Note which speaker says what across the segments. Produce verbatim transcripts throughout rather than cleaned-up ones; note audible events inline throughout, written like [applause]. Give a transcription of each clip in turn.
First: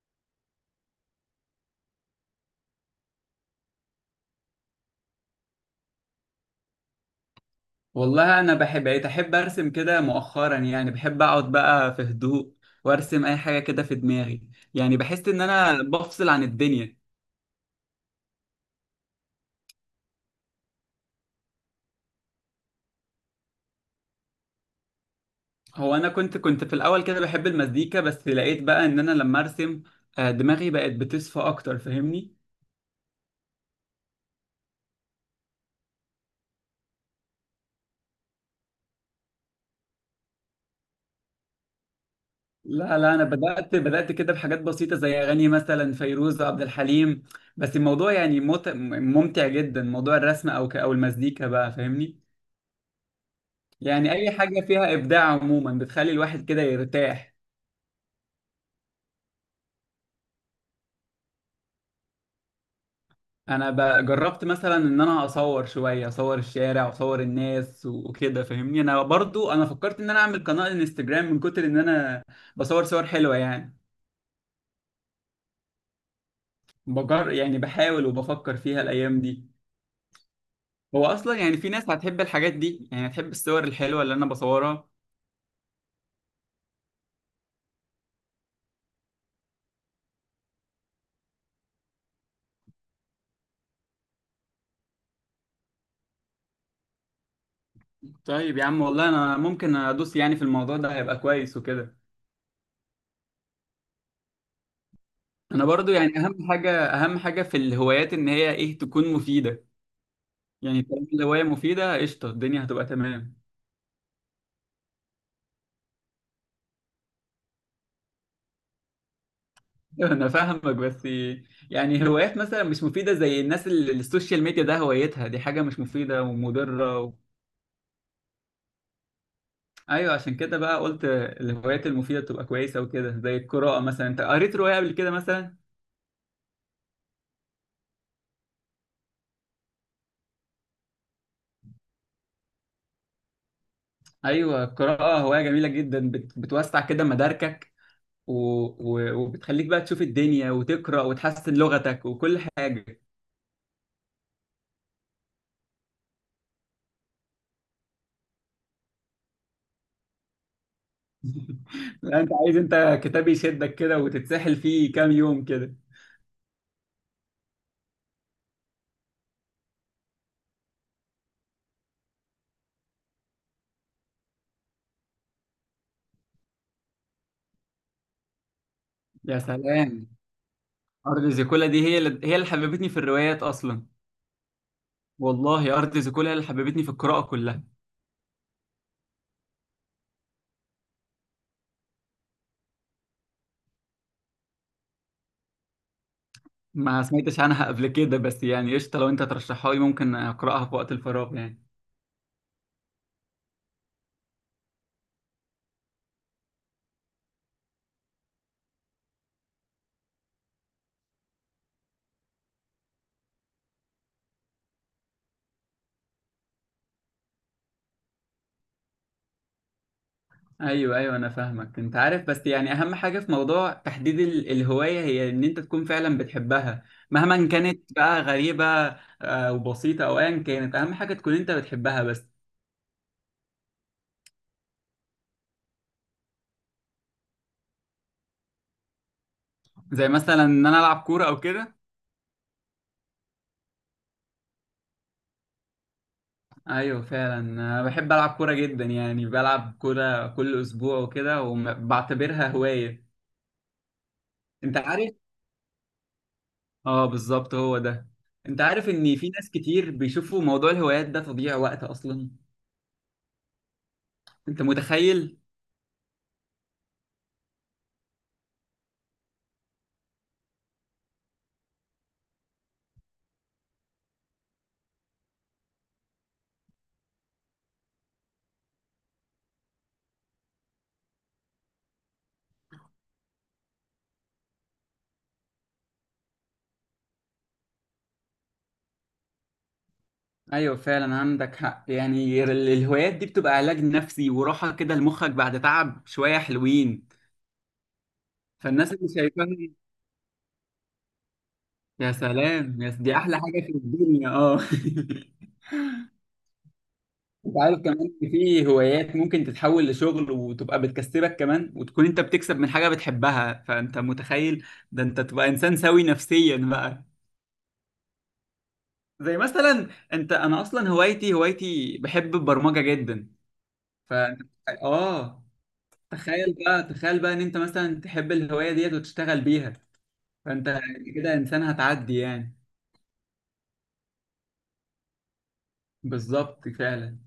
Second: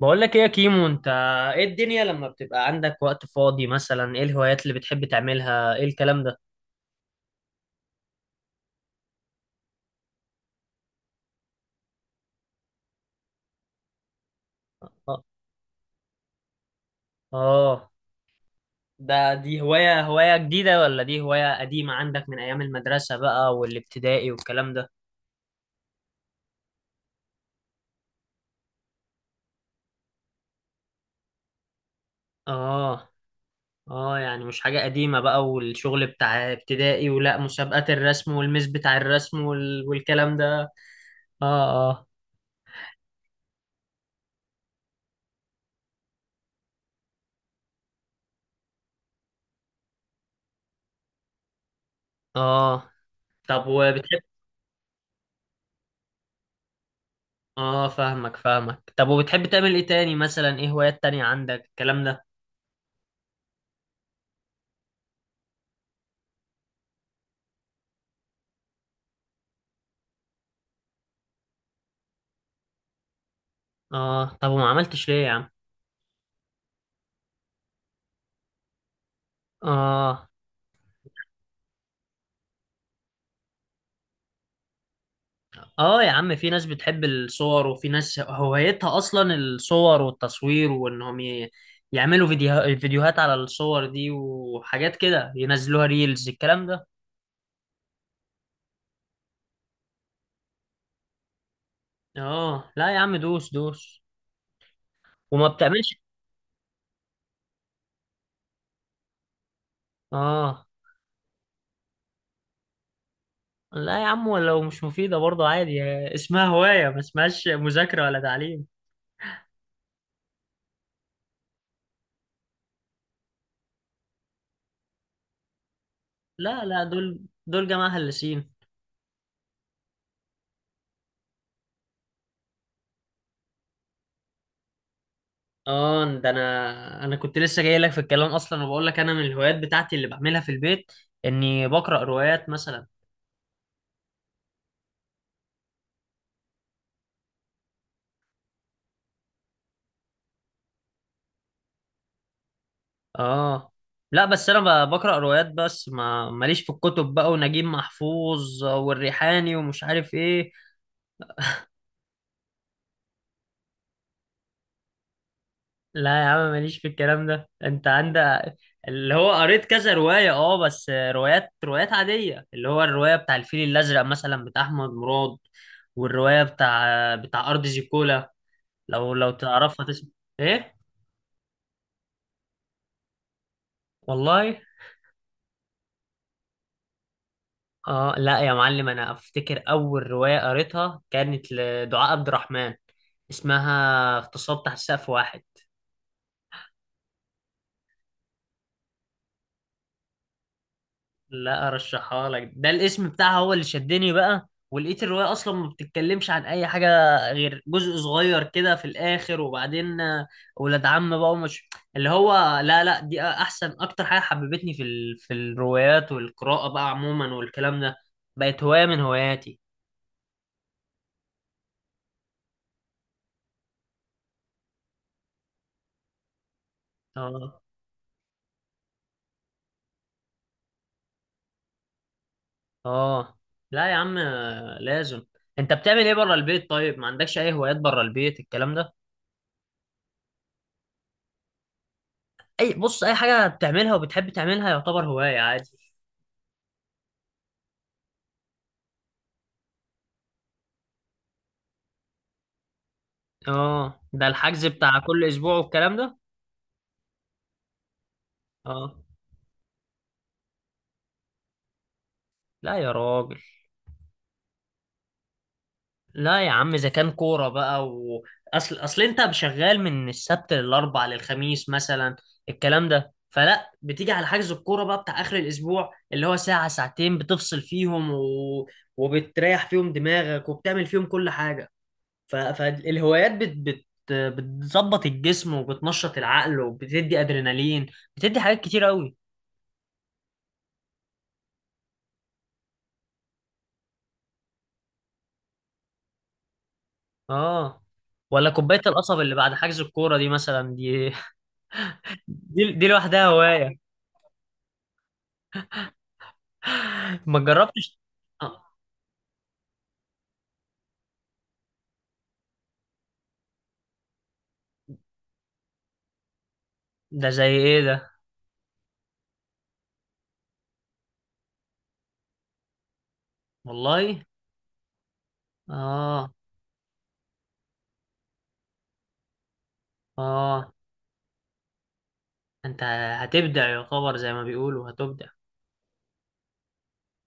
Speaker 1: بقول لك ايه يا كيمو؟ انت ايه الدنيا لما بتبقى عندك وقت فاضي، مثلا ايه الهوايات اللي بتحب تعملها ايه الكلام ده؟
Speaker 2: والله، انا بحب بقيت احب ارسم كده مؤخرا. يعني بحب اقعد بقى في هدوء وارسم اي حاجه كده في دماغي. يعني
Speaker 1: اه.
Speaker 2: بحس ان انا بفصل عن الدنيا.
Speaker 1: آه، ده دي هواية هواية جديدة ولا دي هواية قديمة عندك من ايام المدرسة بقى والابتدائي والكلام ده؟
Speaker 2: هو انا كنت كنت في الاول كده بحب المزيكا، بس لقيت بقى ان انا لما ارسم آه، دماغي بقت بتصفى اكتر، فاهمني؟
Speaker 1: اه اه، يعني مش حاجة قديمة بقى والشغل بتاع ابتدائي، ولا مسابقات الرسم والميس بتاع الرسم وال... والكلام ده؟ اه اه
Speaker 2: لا لا، انا بدات بدات كده بحاجات بسيطه، زي اغاني مثلا فيروز عبد الحليم. بس الموضوع يعني مت- ممتع جدا، موضوع الرسم او ك- او المزيكا بقى، فاهمني؟
Speaker 1: اه. طب
Speaker 2: يعني
Speaker 1: وبتحب.
Speaker 2: اي حاجه فيها ابداع عموما بتخلي الواحد كده يرتاح.
Speaker 1: اه، فاهمك فاهمك. طب وبتحب تعمل ايه تاني؟ مثلا ايه هوايات تانية عندك الكلام ده؟
Speaker 2: انا ب- جربت مثلا ان انا اصور شويه، اصور الشارع واصور الناس و- وكده، فاهمني؟ انا برضو انا فكرت ان انا اعمل قناه انستجرام من كتر ان انا بصور صور حلوه يعني.
Speaker 1: اه. طب وما عملتش ليه يا عم؟
Speaker 2: بجر يعني بحاول وبفكر فيها الايام دي.
Speaker 1: اه،
Speaker 2: هو اصلا يعني في ناس هتحب الحاجات دي، يعني هتحب الصور الحلوه اللي انا بصورها.
Speaker 1: اه يا عم، في ناس بتحب الصور وفي ناس هوايتها اصلا الصور والتصوير، وانهم ي- يعملوا فيديو... فيديوهات على الصور دي وحاجات كده ينزلوها ريلز الكلام ده.
Speaker 2: طيب يا عم، والله انا ممكن ادوس يعني في الموضوع ده، هيبقى كويس وكده.
Speaker 1: اه لا يا عم، دوس دوس. وما
Speaker 2: انا برضو
Speaker 1: بتعملش؟
Speaker 2: يعني اهم حاجه، اهم حاجه في الهوايات ان هي ايه تكون مفيده.
Speaker 1: اه
Speaker 2: يعني طالما الهوايه مفيده قشطه، الدنيا هتبقى تمام.
Speaker 1: لا يا عم، ولو مش مفيدة برضه عادي. اسمها هواية، ما اسمهاش مذاكرة ولا تعليم.
Speaker 2: [laughs] انا فاهمك، بس يعني هوايات مثلا مش مفيده، زي الناس اللي السوشيال ميديا ده هوايتها، دي حاجه مش مفيده
Speaker 1: لا لا،
Speaker 2: ومضره و...
Speaker 1: دول دول جماعة هلسين.
Speaker 2: ايوه، عشان كده بقى قلت الهوايات المفيده تبقى كويسه وكده، زي القراءه مثلا. انت قريت روايه قبل كده مثلا؟
Speaker 1: اه، ده انا انا كنت لسه جاي لك في الكلام اصلا، وبقول لك انا من الهوايات بتاعتي اللي بعملها في البيت اني بقرا روايات مثلا.
Speaker 2: ايوه، القراءه هوايه جميله جدا، بت... بتوسع كده مداركك، و... و... وبتخليك بقى تشوف الدنيا وتقرا وتحسن لغتك وكل حاجه.
Speaker 1: اه لا، بس انا ب- بقرا روايات بس، ما ماليش في الكتب بقى ونجيب محفوظ والريحاني ومش عارف ايه.
Speaker 2: لا، انت عايز انت كتاب يشدك كده وتتسحل فيه كام يوم كده.
Speaker 1: لا يا عم، ماليش في الكلام ده. انت عندك، اللي هو قريت كذا روايه، اه بس روايات روايات عاديه، اللي هو الروايه بتاع الفيل الازرق مثلا بتاع احمد مراد، والروايه بتاع بتاع ارض زيكولا. لو لو
Speaker 2: يا
Speaker 1: تعرفها
Speaker 2: سلام!
Speaker 1: تسمع. ايه؟
Speaker 2: ارض زيكولا دي هي اللي... هي اللي حببتني في الروايات اصلا.
Speaker 1: والله.
Speaker 2: والله أرض زيكولا هي اللي حببتني في القراءة كلها.
Speaker 1: اه لا يا معلم، انا افتكر اول روايه قريتها كانت لدعاء عبد الرحمن، اسمها اغتصاب تحت سقف واحد.
Speaker 2: ما سمعتش عنها قبل كده، بس يعني قشطة، لو أنت ترشحها لي ممكن أقرأها في وقت الفراغ يعني.
Speaker 1: لا ارشحها لك، ده الاسم بتاعها هو اللي شدني بقى، ولقيت الروايه اصلا ما بتتكلمش عن اي حاجه غير جزء صغير كده في الاخر، وبعدين آه، ولاد عم بقى ومش اللي هو. لا لا، دي احسن اكتر حاجه حببتني في ال... في الروايات والقراءه بقى عموما والكلام ده. بقت هوايه من هواياتي.
Speaker 2: أيوه أيوه، أنا فاهمك. أنت عارف بس يعني أهم حاجة في موضوع تحديد ال- الهواية هي إن أنت تكون فعلا بتحبها، مهما
Speaker 1: اه
Speaker 2: كانت بقى غريبة آه، وبسيطة أو أيا كانت. أهم حاجة تكون أنت بتحبها بس.
Speaker 1: اه لا يا عم، آه، لازم. انت بتعمل ايه بره البيت؟ طيب ما عندكش اي هوايات بره البيت الكلام ده؟
Speaker 2: زي مثلا إن أنا ألعب كورة أو كده.
Speaker 1: اي بص، اي حاجه بتعملها وبتحب تعملها يعتبر هوايه عادي.
Speaker 2: ايوه فعلا، انا بحب العب كوره جدا، يعني بلعب كوره كل اسبوع وكده وبعتبرها هوايه.
Speaker 1: اه، ده الحجز
Speaker 2: انت
Speaker 1: بتاع
Speaker 2: عارف؟
Speaker 1: كل اسبوع والكلام ده.
Speaker 2: اه بالظبط، هو ده. انت عارف
Speaker 1: اه
Speaker 2: ان في ناس كتير بيشوفوا موضوع الهوايات ده تضييع وقت اصلا؟
Speaker 1: لا يا راجل.
Speaker 2: انت متخيل؟
Speaker 1: لا يا عم، اذا كان كوره بقى و... اصل اصل انت شغال من السبت للاربع للخميس مثلا الكلام ده، فلا بتيجي على حجز الكوره بقى بتاع اخر الاسبوع اللي هو ساعه ساعتين بتفصل فيهم و... وبتريح فيهم دماغك وبتعمل فيهم كل حاجه. ف- فالهوايات بت بت بتظبط الجسم وبتنشط العقل وبتدي ادرينالين، بتدي حاجات كتير قوي.
Speaker 2: ايوه فعلا، عندك حق. يعني ال- الهوايات دي بتبقى علاج نفسي وراحة كده لمخك بعد تعب، شوية حلوين.
Speaker 1: اه، ولا كوبايه
Speaker 2: فالناس اللي
Speaker 1: القصب اللي
Speaker 2: شايفاها،
Speaker 1: بعد حجز الكوره دي مثلا دي [laughs]
Speaker 2: يا
Speaker 1: دي,
Speaker 2: سلام،
Speaker 1: دي
Speaker 2: يا س- دي
Speaker 1: لوحدها
Speaker 2: احلى حاجة في
Speaker 1: هوايه،
Speaker 2: الدنيا، اه. [laughs]
Speaker 1: ما
Speaker 2: انت عارف
Speaker 1: جربتش.
Speaker 2: كمان إن
Speaker 1: آه،
Speaker 2: في هوايات ممكن تتحول لشغل وتبقى بتكسبك كمان، وتكون انت بتكسب من حاجة بتحبها، فانت متخيل؟ ده انت تبقى انسان سوي نفسيا بقى.
Speaker 1: ده زي ايه ده؟
Speaker 2: زي مثلا، انت انا اصلا هوايتي هوايتي بحب البرمجه جدا.
Speaker 1: والله.
Speaker 2: فانت، اه
Speaker 1: اه.
Speaker 2: تخيل بقى، تخيل بقى ان انت مثلا تحب الهوايه ديت وتشتغل بيها،
Speaker 1: اه،
Speaker 2: فانت كده انسان هتعدي يعني.
Speaker 1: انت هتبدع يا خبر زي ما بيقولوا، هتبدع.
Speaker 2: بالظبط، فعلا.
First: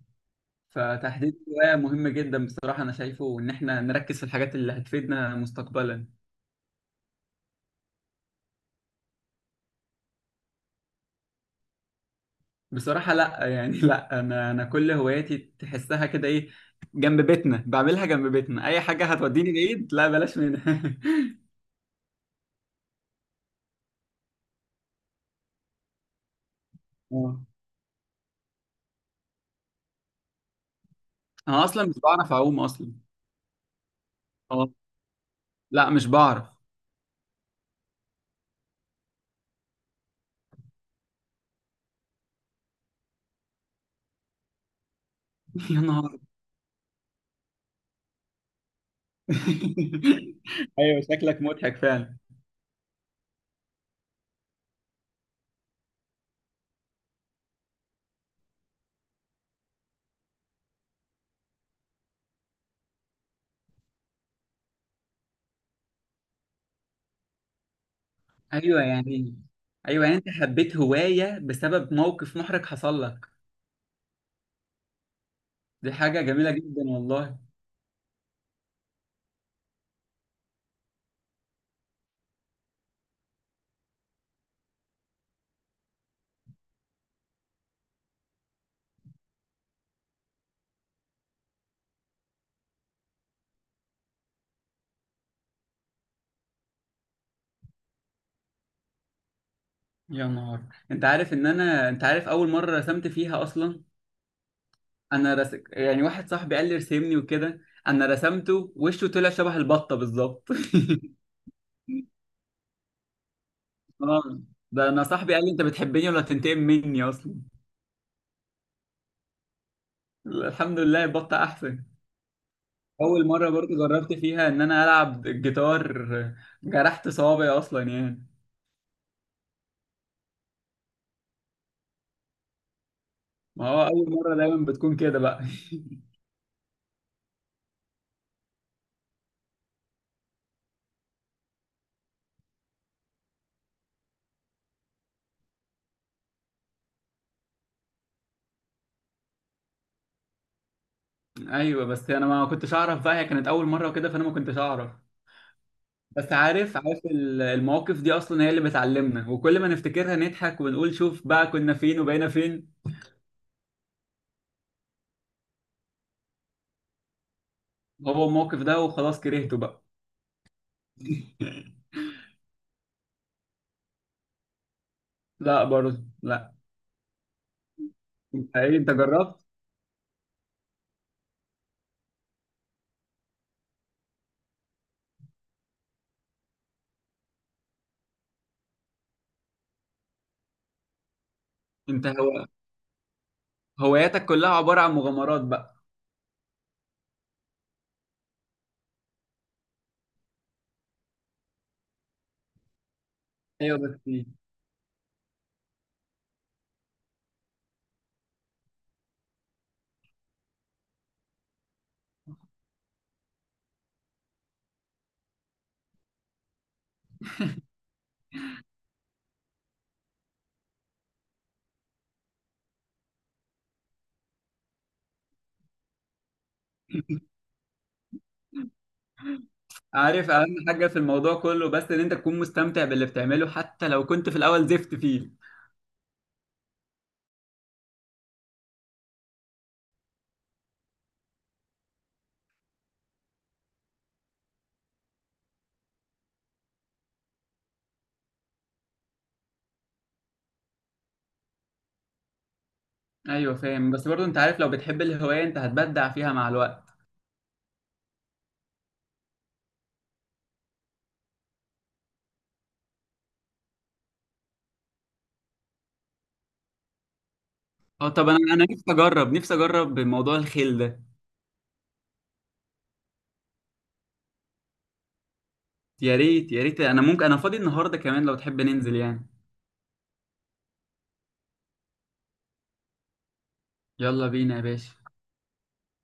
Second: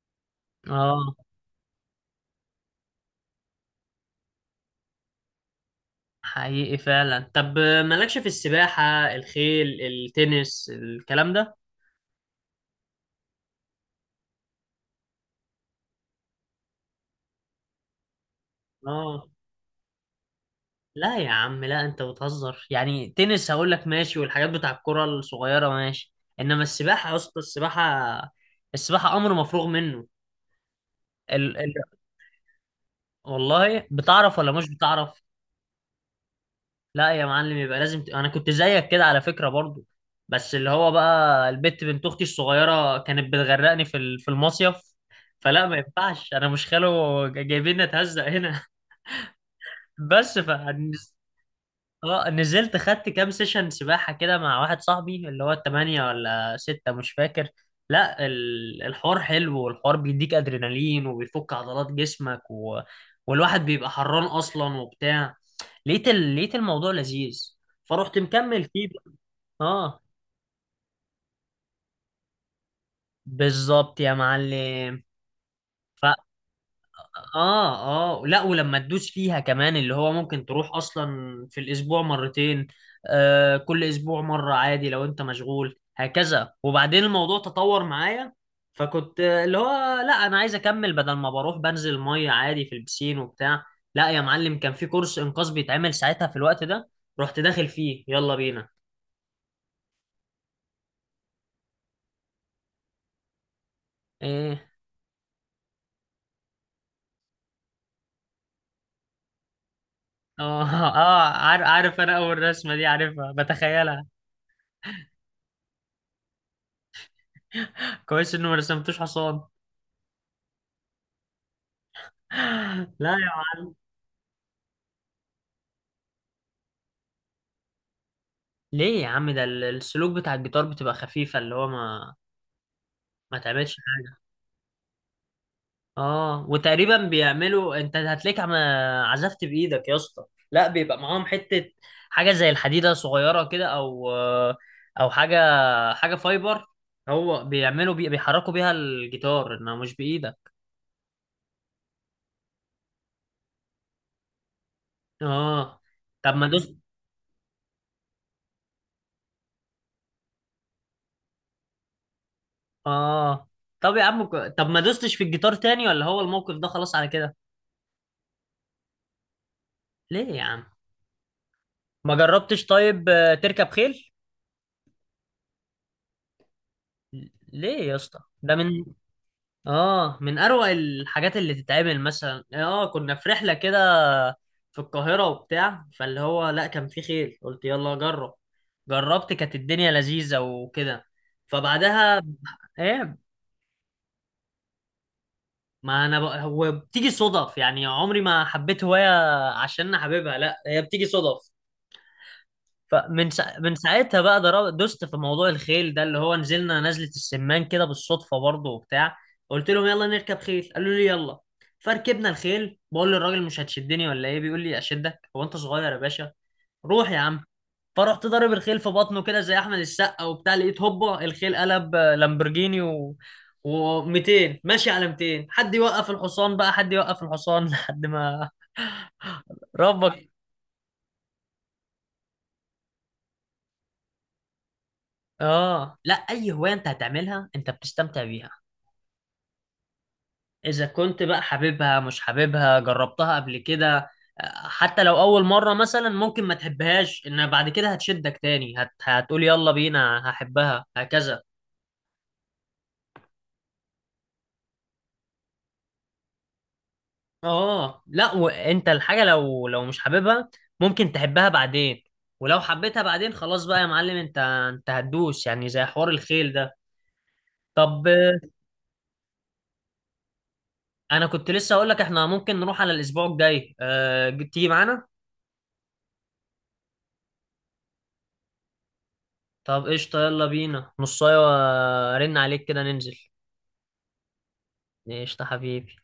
Speaker 1: اه،
Speaker 2: فتحديد الهوايه مهم جدا بصراحه، انا شايفه ان احنا نركز في الحاجات اللي هتفيدنا مستقبلا.
Speaker 1: حقيقي فعلا. طب مالكش في السباحه، الخيل، التنس، الكلام ده؟
Speaker 2: بصراحه لا، يعني لا. انا، انا كل هواياتي تحسها كده ايه، جنب بيتنا بعملها. جنب بيتنا، اي حاجه
Speaker 1: اه
Speaker 2: هتوديني بعيد لا، بلاش منها.
Speaker 1: لا يا عم، لا انت بتهزر يعني. تنس هقول لك ماشي، والحاجات بتاع الكرة الصغيرة ماشي، انما السباحة يا اسطى،
Speaker 2: [laughs]
Speaker 1: السباحة، السباحة امر مفروغ منه. ال...
Speaker 2: انا
Speaker 1: ال...
Speaker 2: اصلا مش بعرف اعوم اصلا.
Speaker 1: والله بتعرف ولا مش
Speaker 2: اه،
Speaker 1: بتعرف؟
Speaker 2: لا مش بعرف.
Speaker 1: لا يا معلم، يبقى لازم ت... انا كنت زيك كده على فكرة برضو، بس اللي هو بقى البت بنت اختي الصغيرة كانت بتغرقني في ال... في المصيف. فلا،
Speaker 2: [laughs]
Speaker 1: ما
Speaker 2: يا نهار!
Speaker 1: ينفعش، انا مش خاله جايبين نتهزق هنا. [laughs] بس
Speaker 2: [laughs]
Speaker 1: ف
Speaker 2: ايوه، شكلك مضحك فعلا.
Speaker 1: اه نزلت خدت كام سيشن سباحة كده مع واحد صاحبي، اللي هو التمانية ولا ستة مش فاكر. لا، ال- الحوار حلو، والحوار بيديك أدرينالين وبيفك عضلات جسمك و... والواحد بيبقى حران أصلا وبتاع. لقيت ال... لقيت الموضوع لذيذ، فرحت مكمل
Speaker 2: ايوه
Speaker 1: فيه بقى.
Speaker 2: يعني،
Speaker 1: اه،
Speaker 2: ايوه يعني انت حبيت هوايه بسبب موقف محرج حصل لك.
Speaker 1: بالظبط يا معلم.
Speaker 2: دي حاجه جميله جدا والله.
Speaker 1: اه اه، لا ولما تدوس فيها كمان اللي هو ممكن تروح اصلا في الاسبوع مرتين. آه كل اسبوع مرة عادي لو انت مشغول هكذا، وبعدين الموضوع تطور معايا، فكنت آه، اللي هو لا، انا عايز اكمل، بدل ما بروح بنزل مية عادي في البسين وبتاع. لا يا معلم، كان في كورس انقاذ بيتعمل ساعتها في الوقت ده، رحت داخل فيه يلا بينا.
Speaker 2: يا نهار! انت عارف ان انا انت عارف اول مره رسمت فيها اصلا؟
Speaker 1: ايه؟
Speaker 2: انا رس... يعني واحد صاحبي قال لي ارسمني وكده. انا رسمته، وشه طلع شبه البطه
Speaker 1: [laughs]
Speaker 2: بالظبط.
Speaker 1: اه
Speaker 2: [laughs]
Speaker 1: اه، عارف عارف انا، اول رسمة دي عارفها بتخيلها.
Speaker 2: اه، ده انا صاحبي قال لي انت بتحبني ولا تنتقم مني اصلا.
Speaker 1: [laughs] كويس انه ما رسمتوش حصان.
Speaker 2: الحمد لله البطه احسن.
Speaker 1: [laughs] لا.
Speaker 2: اول مره برضو جربت فيها ان انا العب الجيتار، جرحت صوابعي اصلا يعني.
Speaker 1: ليه يا عم؟ ده ال- السلوك بتاع الجيتار بتبقى خفيفة، اللي هو ما ما
Speaker 2: ما
Speaker 1: تعملش
Speaker 2: هو اول
Speaker 1: حاجة.
Speaker 2: مره دايما بتكون كده بقى. [laughs]
Speaker 1: اه، وتقريبا بيعملوا، انت هتلاقيك عم عزفت بإيدك يا اسطى. لا بيبقى معاهم حتة حاجة زي الحديدة صغيرة كده، او او حاجة حاجة فايبر، هو بيعملوا بي... بيحركوا بيها الجيتار انما مش بإيدك.
Speaker 2: ايوه بس انا ما كنتش اعرف بقى، هي كانت اول مره وكده، فانا ما كنتش اعرف.
Speaker 1: اه. طب
Speaker 2: بس
Speaker 1: ما دوست؟
Speaker 2: عارف، عارف ال- المواقف دي اصلا هي اللي بتعلمنا، وكل ما نفتكرها نضحك ونقول شوف بقى كنا فين وبقينا فين.
Speaker 1: اه. طب يا عم ك- طب ما دوستش في الجيتار تاني، ولا هو الموقف ده خلاص على كده؟
Speaker 2: هو الموقف ده وخلاص، كرهته بقى.
Speaker 1: ليه يا عم؟
Speaker 2: [laughs]
Speaker 1: ما جربتش طيب آه، تركب خيل؟
Speaker 2: لا برضه، لا.
Speaker 1: ليه يا اسطى؟ ده
Speaker 2: انت ايه؟
Speaker 1: من.
Speaker 2: انت جربت؟
Speaker 1: اه، من اروع الحاجات اللي تتعمل. مثلا اه، كنا في رحله كده في القاهره وبتاع، فاللي هو لا، كان في خيل قلت يلا جرب، جربت كانت الدنيا لذيذه وكده،
Speaker 2: انت
Speaker 1: فبعدها.
Speaker 2: هو
Speaker 1: ايه؟
Speaker 2: هواياتك كلها عباره عن مغامرات بقى؟
Speaker 1: ما انا ب... هو بتيجي صدف يعني. عمري ما حبيت هوايه عشان انا حاببها، لا هي بتيجي صدف. فمن سا... من
Speaker 2: ايوه بس
Speaker 1: ساعتها
Speaker 2: إيه؟
Speaker 1: بقى در- دست في موضوع الخيل ده، اللي هو نزلنا نزلة السمان كده بالصدفة برضه وبتاع. قلت لهم يلا نركب خيل، قالوا لي يلا، فركبنا الخيل. بقول للراجل مش هتشدني ولا ايه؟ بيقول لي اشدك، هو انت صغير يا باشا؟ روح يا عم. فرحت ضارب الخيل في بطنه كده زي احمد السقا وبتاع، لقيت هوبا الخيل قلب آه، لامبرجيني و و200 ماشي على مئتين. حد يوقف الحصان بقى، حد يوقف
Speaker 2: [laughs]
Speaker 1: الحصان [laughs] لحد ما ربك.
Speaker 2: عارف اهم حاجه في الموضوع كله، بس ان انت تكون مستمتع باللي بتعمله حتى لو كنت في الاول زفت فيه.
Speaker 1: اه، لا اي هوايه انت هتعملها انت بتستمتع بيها، إذا كنت بقى حاببها، مش حاببها جربتها قبل كده. آه، حتى لو أول مرة مثلا ممكن ما تحبهاش إن بعد كده هتشدك تاني، هت... هتقول يلا بينا هحبها هكذا.
Speaker 2: ايوه فاهم، بس برضه انت عارف لو بتحب الهوايه انت هتبدع فيها مع الوقت.
Speaker 1: آه لا، وأنت الحاجة لو لو مش حاببها ممكن تحبها بعدين، ولو حبيتها بعدين خلاص بقى يا معلم، أنت أنت هتدوس يعني زي حوار الخيل ده. طب
Speaker 2: اه طب انا
Speaker 1: آه،
Speaker 2: انا نفسي اجرب، نفسي اجرب موضوع الخيل ده.
Speaker 1: أنا كنت لسه أقول لك إحنا ممكن نروح على الأسبوع الجاي أه... تيجي معانا؟
Speaker 2: يا ريت، يا ريت. انا ممكن، انا فاضي النهارده كمان لو تحب ننزل يعني.
Speaker 1: طب قشطة، يلا بينا نصاية، رن عليك كده ننزل.
Speaker 2: يلا بينا يا باشا.
Speaker 1: قشطة حبيبي.